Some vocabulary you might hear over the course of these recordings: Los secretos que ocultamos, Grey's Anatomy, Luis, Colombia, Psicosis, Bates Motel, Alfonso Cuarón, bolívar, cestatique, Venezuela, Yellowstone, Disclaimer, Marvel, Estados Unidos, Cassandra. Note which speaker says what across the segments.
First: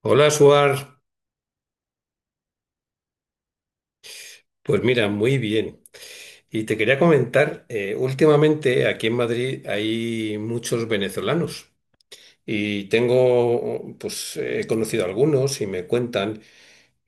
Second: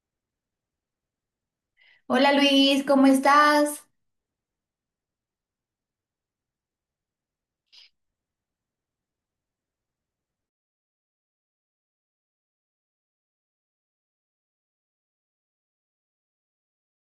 Speaker 1: Hola, Suar.
Speaker 2: Hola Luis, ¿cómo estás?
Speaker 1: Pues mira, muy bien. Y te quería comentar, últimamente aquí en Madrid hay muchos venezolanos y tengo, pues he conocido algunos y me cuentan.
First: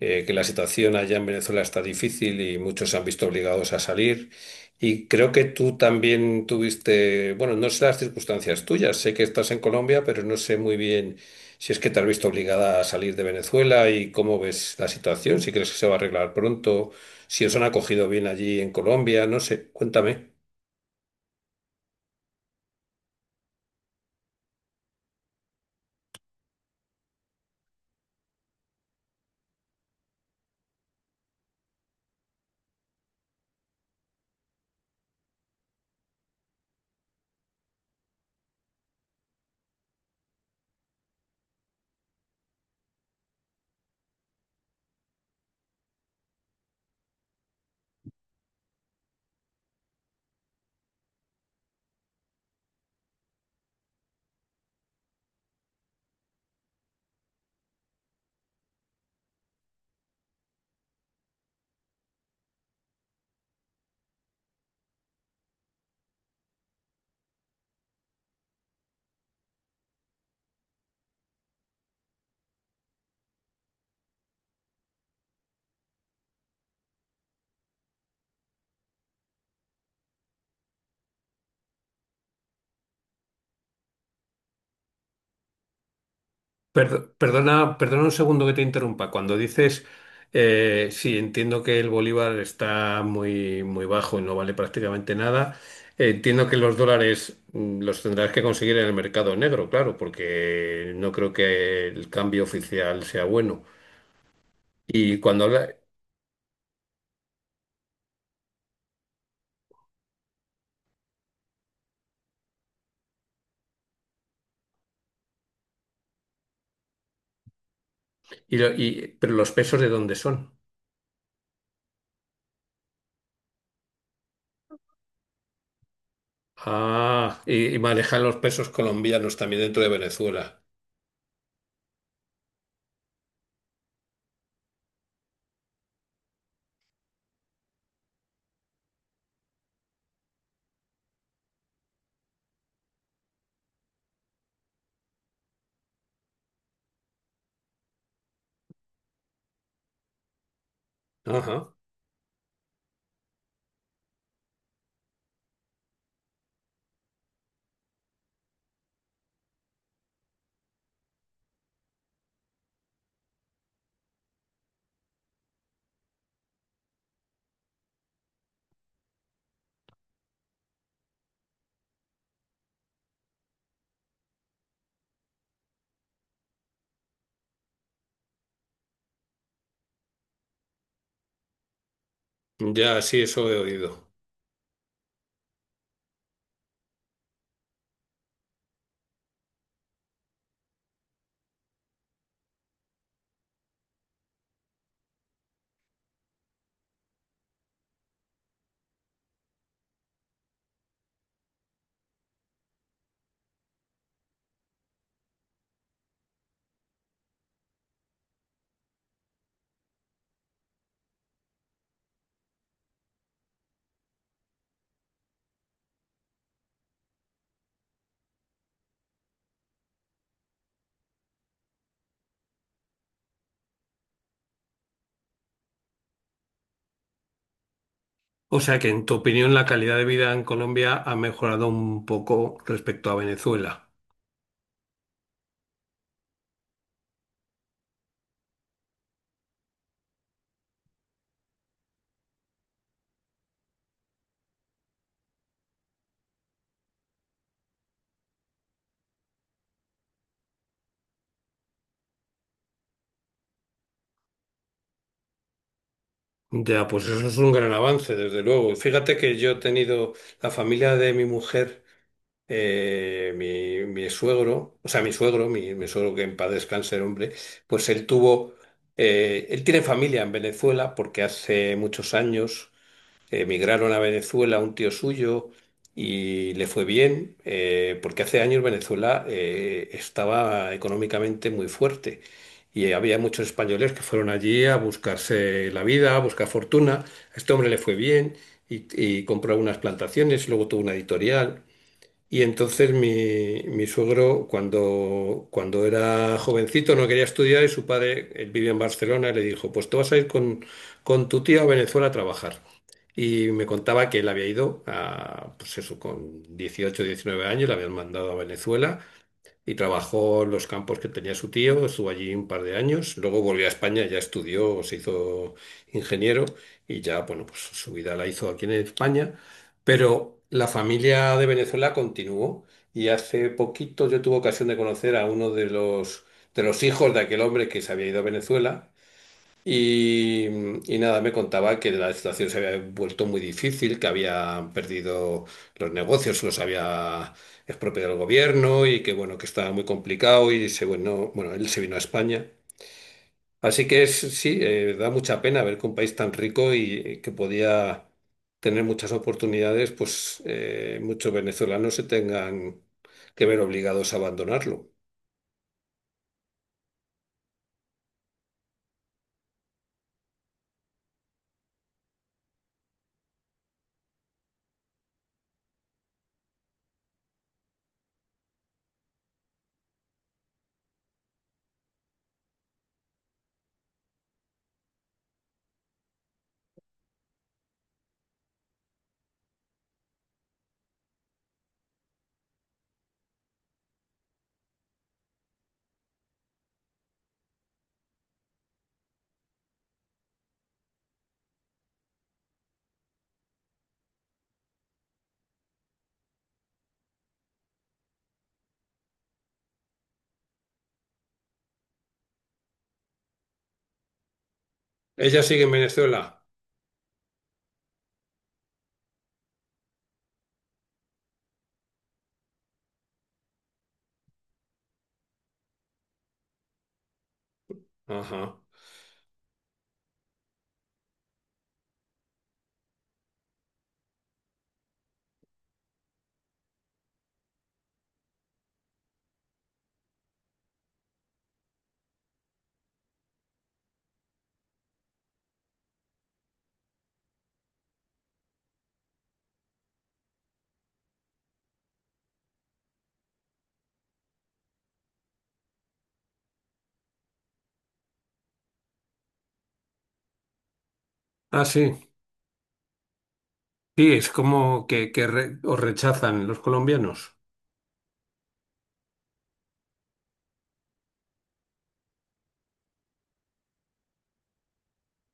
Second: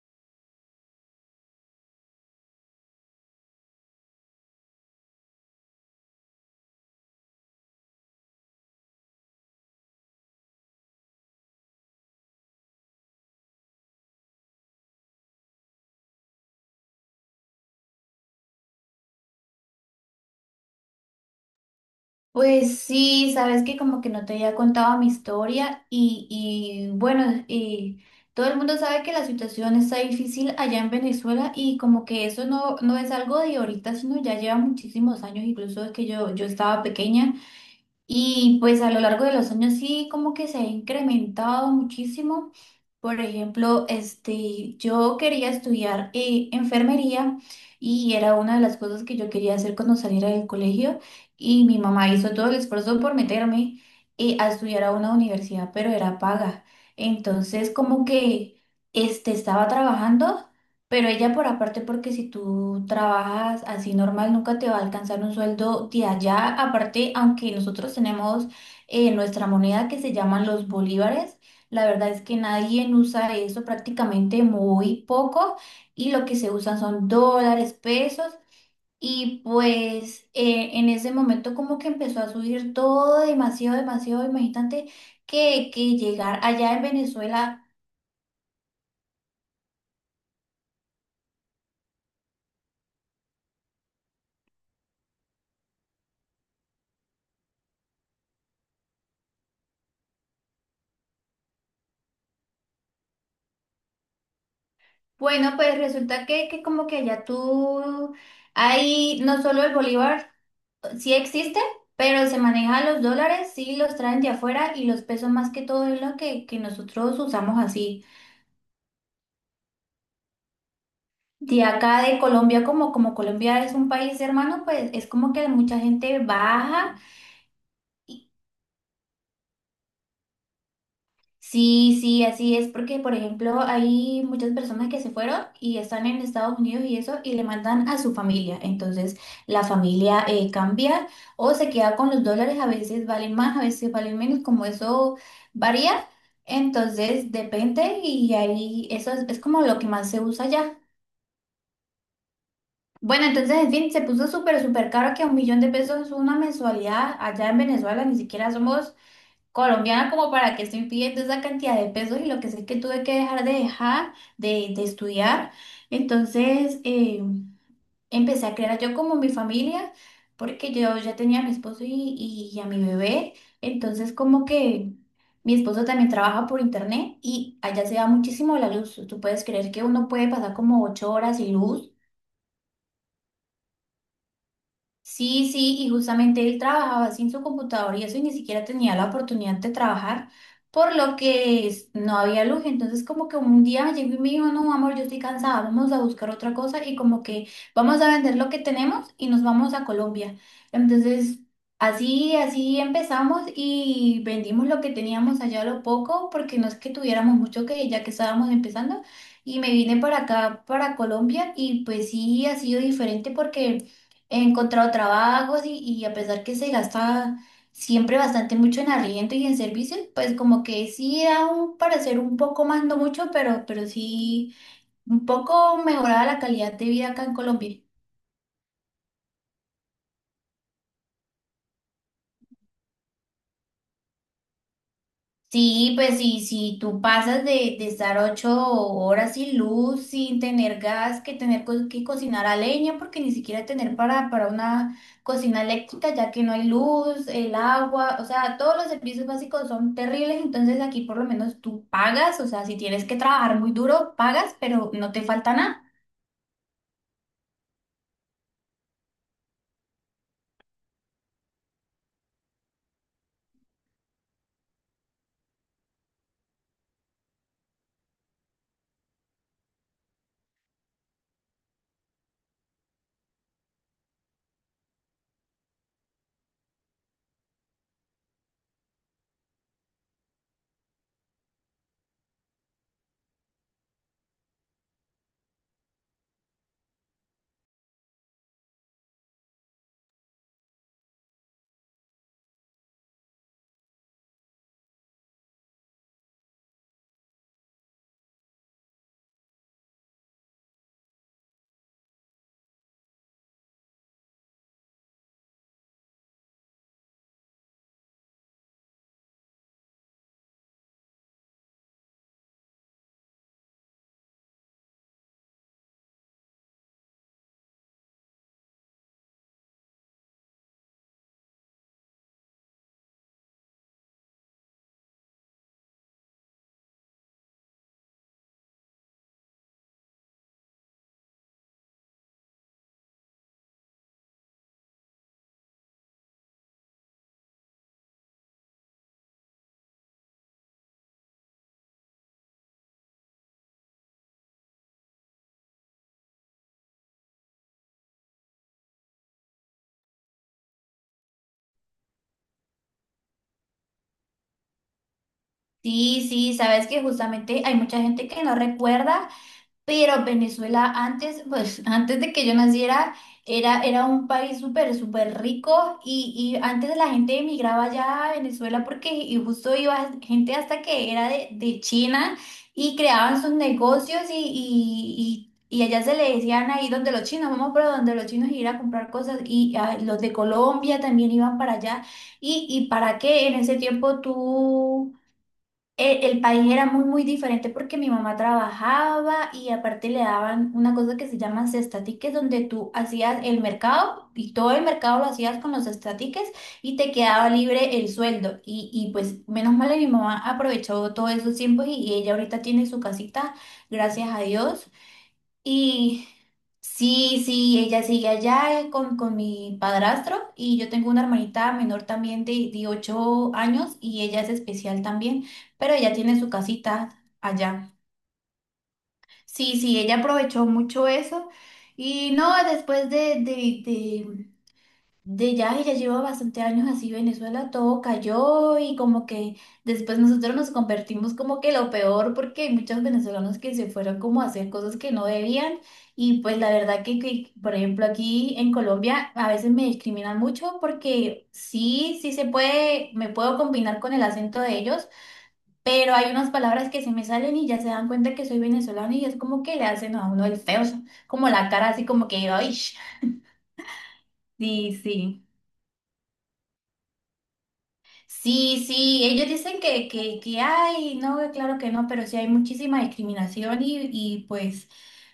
Speaker 1: Que la situación allá en Venezuela está difícil y muchos se han visto obligados a salir. Y creo que tú también tuviste, bueno, no sé las circunstancias tuyas, sé que estás en Colombia, pero no sé muy bien si es que te has visto obligada a salir de Venezuela y cómo ves la situación, si crees que se va a arreglar pronto, si os han acogido bien allí en Colombia, no sé, cuéntame.
Speaker 2: Pues sí, sabes que como que no te había contado mi historia y bueno, y todo el mundo sabe que la situación está difícil allá en Venezuela y como que eso no, no es algo de ahorita, sino ya lleva muchísimos años, incluso es que yo estaba pequeña. Y pues a lo largo de los años sí como que se ha incrementado muchísimo. Por ejemplo, este, yo quería estudiar enfermería y era una de las cosas que yo quería hacer cuando saliera del colegio y mi mamá hizo todo el esfuerzo por meterme a estudiar a una universidad, pero era paga. Entonces como que este, estaba trabajando. Pero ella por aparte, porque si tú trabajas así normal, nunca te va a alcanzar un sueldo de allá. Aparte, aunque nosotros tenemos nuestra moneda que se llaman los bolívares, la verdad es que nadie usa eso prácticamente muy poco y lo que se usan son dólares, pesos. Y pues en ese momento como que empezó a subir todo demasiado, demasiado, imagínate que llegar allá en Venezuela.
Speaker 1: Perdona, perdona un segundo que te interrumpa. Cuando dices, sí, entiendo que el bolívar está muy, muy bajo y no vale prácticamente nada, entiendo que los dólares los tendrás que conseguir en el mercado negro, claro, porque no creo que el cambio oficial sea bueno. Y cuando
Speaker 2: Bueno,
Speaker 1: habla,
Speaker 2: pues resulta que como que allá tú, ahí no solo el bolívar sí existe, pero se maneja los dólares, sí los traen de afuera y los pesos más que todo es lo que nosotros usamos así.
Speaker 1: pero ¿los pesos de dónde son?
Speaker 2: De acá de Colombia, como Colombia es un país hermano, pues es como que mucha gente baja.
Speaker 1: Ah, ¿y, y manejan los pesos colombianos también dentro de Venezuela?
Speaker 2: Sí, sí, así es, porque por ejemplo hay muchas personas que se fueron y están en Estados Unidos y eso y le mandan a su familia, entonces la familia cambia o se queda con los dólares, a veces valen más, a veces valen menos, como eso varía, entonces depende y ahí eso es como lo que más se usa allá.
Speaker 1: Ajá.
Speaker 2: Bueno, entonces en fin, se puso súper, súper caro que un millón de pesos es una mensualidad allá en Venezuela, ni siquiera somos colombiana como para que estoy pidiendo esa cantidad de pesos y lo que sé es que tuve que dejar de estudiar. Entonces empecé a crear yo como mi familia porque yo ya tenía a mi esposo y a mi bebé. Entonces como que mi esposo también trabaja por internet y allá se da muchísimo la luz. ¿Tú puedes creer que uno puede pasar como 8 horas sin luz?
Speaker 1: Ya, sí, eso he oído.
Speaker 2: Sí, sí, y justamente él trabajaba sin su computador y eso y ni siquiera tenía la oportunidad de trabajar, por lo que no había luz. Entonces como que un día llegó y me dijo, no, amor, yo estoy cansada, vamos a buscar otra cosa y como que vamos a vender lo que tenemos y nos vamos a Colombia. Entonces así, así empezamos y vendimos lo que teníamos allá a lo poco, porque no es que tuviéramos mucho que ya que estábamos empezando. Y me vine para acá, para Colombia, y pues sí ha sido diferente porque he encontrado trabajos y a pesar que se gasta siempre bastante mucho en arriendo y en servicios, pues como que sí da un parecer un poco más, no mucho, pero sí un poco mejorada la calidad de vida acá en Colombia.
Speaker 1: ¿O sea que en tu opinión la calidad de vida en Colombia ha mejorado un poco respecto a Venezuela?
Speaker 2: Sí, pues sí, si tú pasas de estar 8 horas sin luz, sin tener gas, que tener que cocinar a leña, porque ni siquiera tener para una cocina eléctrica, ya que no hay luz, el agua, o sea, todos los servicios básicos son terribles, entonces aquí por lo menos tú pagas, o sea, si tienes que trabajar muy duro, pagas, pero no te falta nada.
Speaker 1: Ya, pues eso es un gran avance, desde luego. Fíjate que yo he tenido la familia de mi mujer, mi suegro, o sea, mi suegro, mi suegro que en paz descanse el hombre, pues él tuvo, él tiene familia en Venezuela porque hace muchos años emigraron a Venezuela un tío suyo y le fue bien, porque hace años Venezuela estaba económicamente muy fuerte y había muchos españoles que fueron allí a buscarse la vida, a buscar fortuna. A este hombre le fue bien y compró unas plantaciones, luego tuvo una editorial. Y entonces mi suegro, cuando era jovencito, no quería estudiar y su padre, él vivía en Barcelona, y le dijo, pues tú vas a ir con tu tía a Venezuela a trabajar. Y me contaba que él había ido a, pues eso, con 18 19 años, le habían mandado a Venezuela y trabajó en los campos que tenía su tío, estuvo allí un par de años, luego volvió a España, ya estudió, se hizo ingeniero y ya, bueno, pues su vida la hizo aquí en España, pero la familia de Venezuela continuó y hace poquito yo tuve ocasión de conocer a uno de los hijos de aquel hombre que se había ido a Venezuela y, y nada, me contaba que la situación se había vuelto muy difícil, que había perdido los negocios, los había expropiado el gobierno y que bueno, que estaba muy complicado y se bueno, él se vino a España. Así que es, sí, da mucha pena ver que un país tan rico y que podía tener muchas oportunidades, pues muchos venezolanos se tengan que ver obligados a abandonarlo.
Speaker 2: Sí, sí, sabes que justamente hay mucha gente que no recuerda. Pero Venezuela antes, pues antes de que yo naciera, era un país súper, súper rico y antes la gente emigraba allá a Venezuela porque y justo iba gente hasta que era de China y creaban sus negocios y allá se le decían ahí donde los chinos, vamos por donde los chinos y ir a comprar cosas y ah, los de Colombia también iban para allá. ¿Y para qué en ese tiempo tú? El país era muy, muy diferente porque mi mamá trabajaba y aparte le daban una cosa que se llama cestatiques, donde tú hacías el mercado y todo el mercado lo hacías con los cestatiques y te quedaba libre el sueldo. Y pues menos mal que mi mamá aprovechó todos esos tiempos y ella ahorita tiene su casita, gracias a Dios.
Speaker 1: ¿Ella sigue en Venezuela?
Speaker 2: Sí, sí, ella sigue allá con mi padrastro y yo tengo una hermanita menor también de 8 años y ella es especial también, pero ella tiene su casita allá.
Speaker 1: Ajá.
Speaker 2: Sí, sí, ella aprovechó mucho eso y no, después de ya, y ya lleva bastante años así, Venezuela todo cayó y como que después nosotros nos convertimos como que lo peor porque hay muchos venezolanos que se fueron como a hacer cosas que no debían y pues la verdad que, por ejemplo aquí en Colombia a veces me discriminan mucho porque sí, sí se puede, me puedo combinar con el acento de ellos, pero hay unas palabras que se me salen y ya se dan cuenta que soy venezolano y es como que le hacen a uno el feo, como
Speaker 1: Ah,
Speaker 2: la cara
Speaker 1: sí.
Speaker 2: así como que, ¡ay!
Speaker 1: Sí, es como
Speaker 2: Sí,
Speaker 1: que
Speaker 2: sí.
Speaker 1: os rechazan los colombianos.
Speaker 2: Sí, sí, ellos dicen que hay, no, claro que no, pero sí hay muchísima discriminación y pues,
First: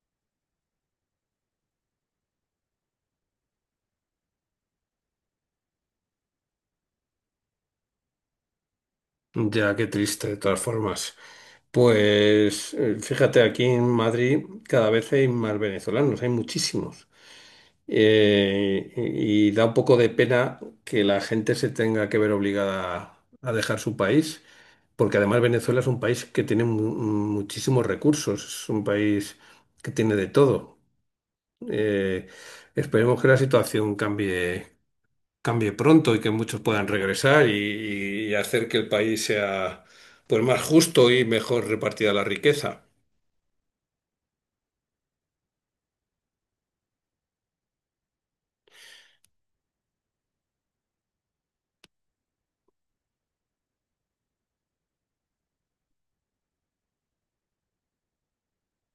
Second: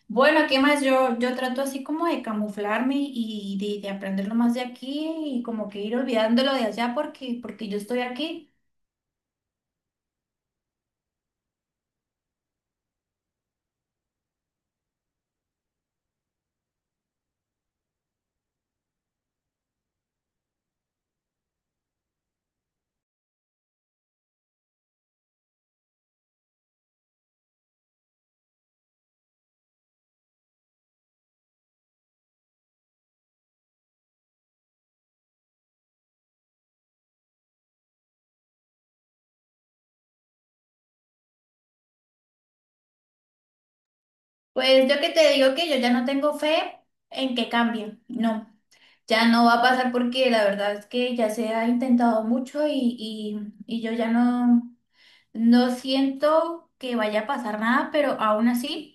Speaker 2: bueno, ¿qué más? Yo trato así como de camuflarme y de aprender lo más de aquí y como que ir olvidándolo de allá porque yo estoy aquí.
Speaker 1: Ya, qué triste, de todas formas. Pues fíjate, aquí en Madrid cada vez hay más venezolanos, hay muchísimos. Y da un poco de pena que la gente se tenga que ver obligada a, dejar su país, porque además Venezuela es un país que tiene muchísimos recursos, es un país que tiene de todo. Eh, Esperemos que la situación cambie. Cambie pronto y que muchos puedan regresar y hacer que el país sea pues más justo y mejor repartida la riqueza.
Speaker 2: Pues yo que te digo que yo ya no tengo fe en que cambie, no, ya no va a pasar porque la verdad es que ya se ha intentado mucho y, y yo ya no, no siento que vaya a pasar nada, pero aún así.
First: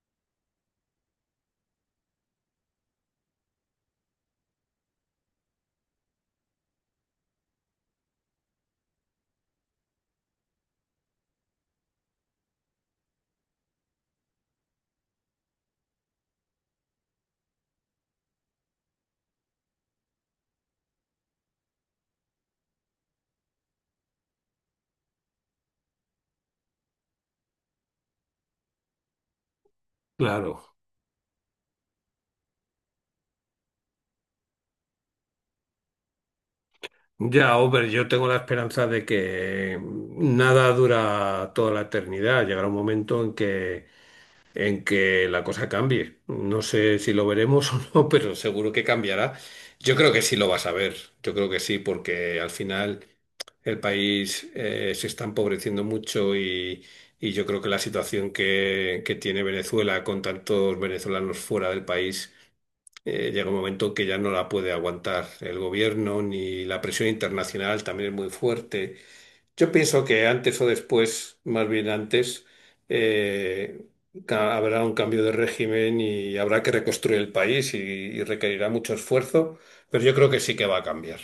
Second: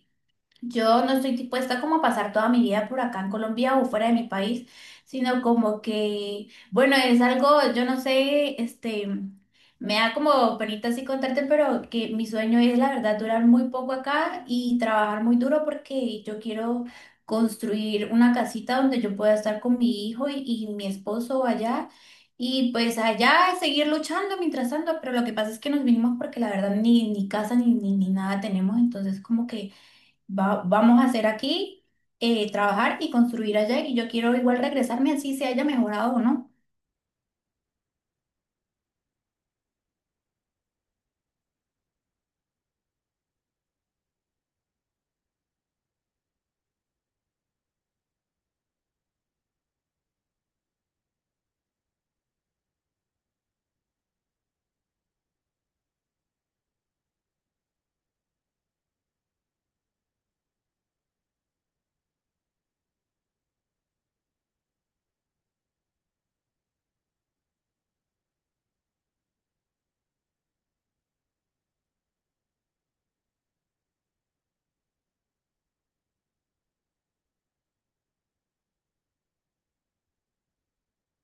Speaker 2: Yo no estoy dispuesta como a pasar toda mi vida por acá en Colombia o fuera de mi país, sino como que, bueno, es algo, yo no sé, este, me da como penita así contarte, pero que mi sueño es la verdad durar muy poco acá y trabajar muy duro porque yo quiero construir una casita donde yo pueda estar con mi hijo y mi esposo allá y pues allá seguir luchando mientras tanto, pero lo que pasa es que nos vinimos porque la verdad ni casa ni nada tenemos, entonces como que
Speaker 1: Claro.
Speaker 2: vamos a hacer aquí, trabajar y construir allá y yo quiero igual regresarme así se haya mejorado o no.
Speaker 1: Ya, hombre, yo tengo la esperanza de que nada dura toda la eternidad. Llegará un momento en que la cosa cambie. No sé si lo veremos o no, pero seguro que cambiará. Yo creo que sí lo vas a ver. Yo creo que sí, porque al final. El país se está empobreciendo mucho y yo creo que la situación que tiene Venezuela con tantos venezolanos fuera del país llega un momento que ya no la puede aguantar el gobierno ni la presión internacional también es muy fuerte. Yo pienso que antes o después, más bien antes, eh, habrá un cambio de régimen y habrá que reconstruir el país y requerirá mucho esfuerzo, pero yo creo que sí que va a cambiar.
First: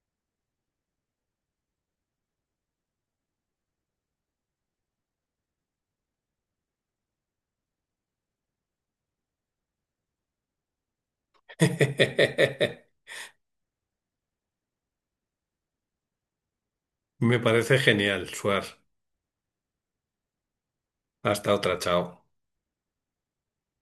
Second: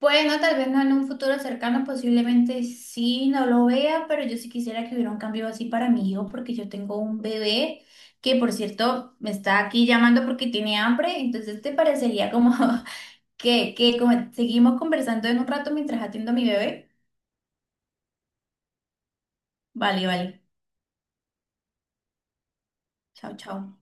Speaker 2: Bueno, tal vez no en un futuro cercano, posiblemente sí, no lo vea, pero yo sí quisiera que hubiera un cambio así para mi hijo porque yo tengo un bebé que por cierto me está aquí llamando porque tiene hambre, entonces te parecería como seguimos conversando en un rato mientras atiendo a mi bebé.
Speaker 1: Me parece genial, Suar.
Speaker 2: Vale, vale.
Speaker 1: Hasta otra, chao.
Speaker 2: Chao, chao.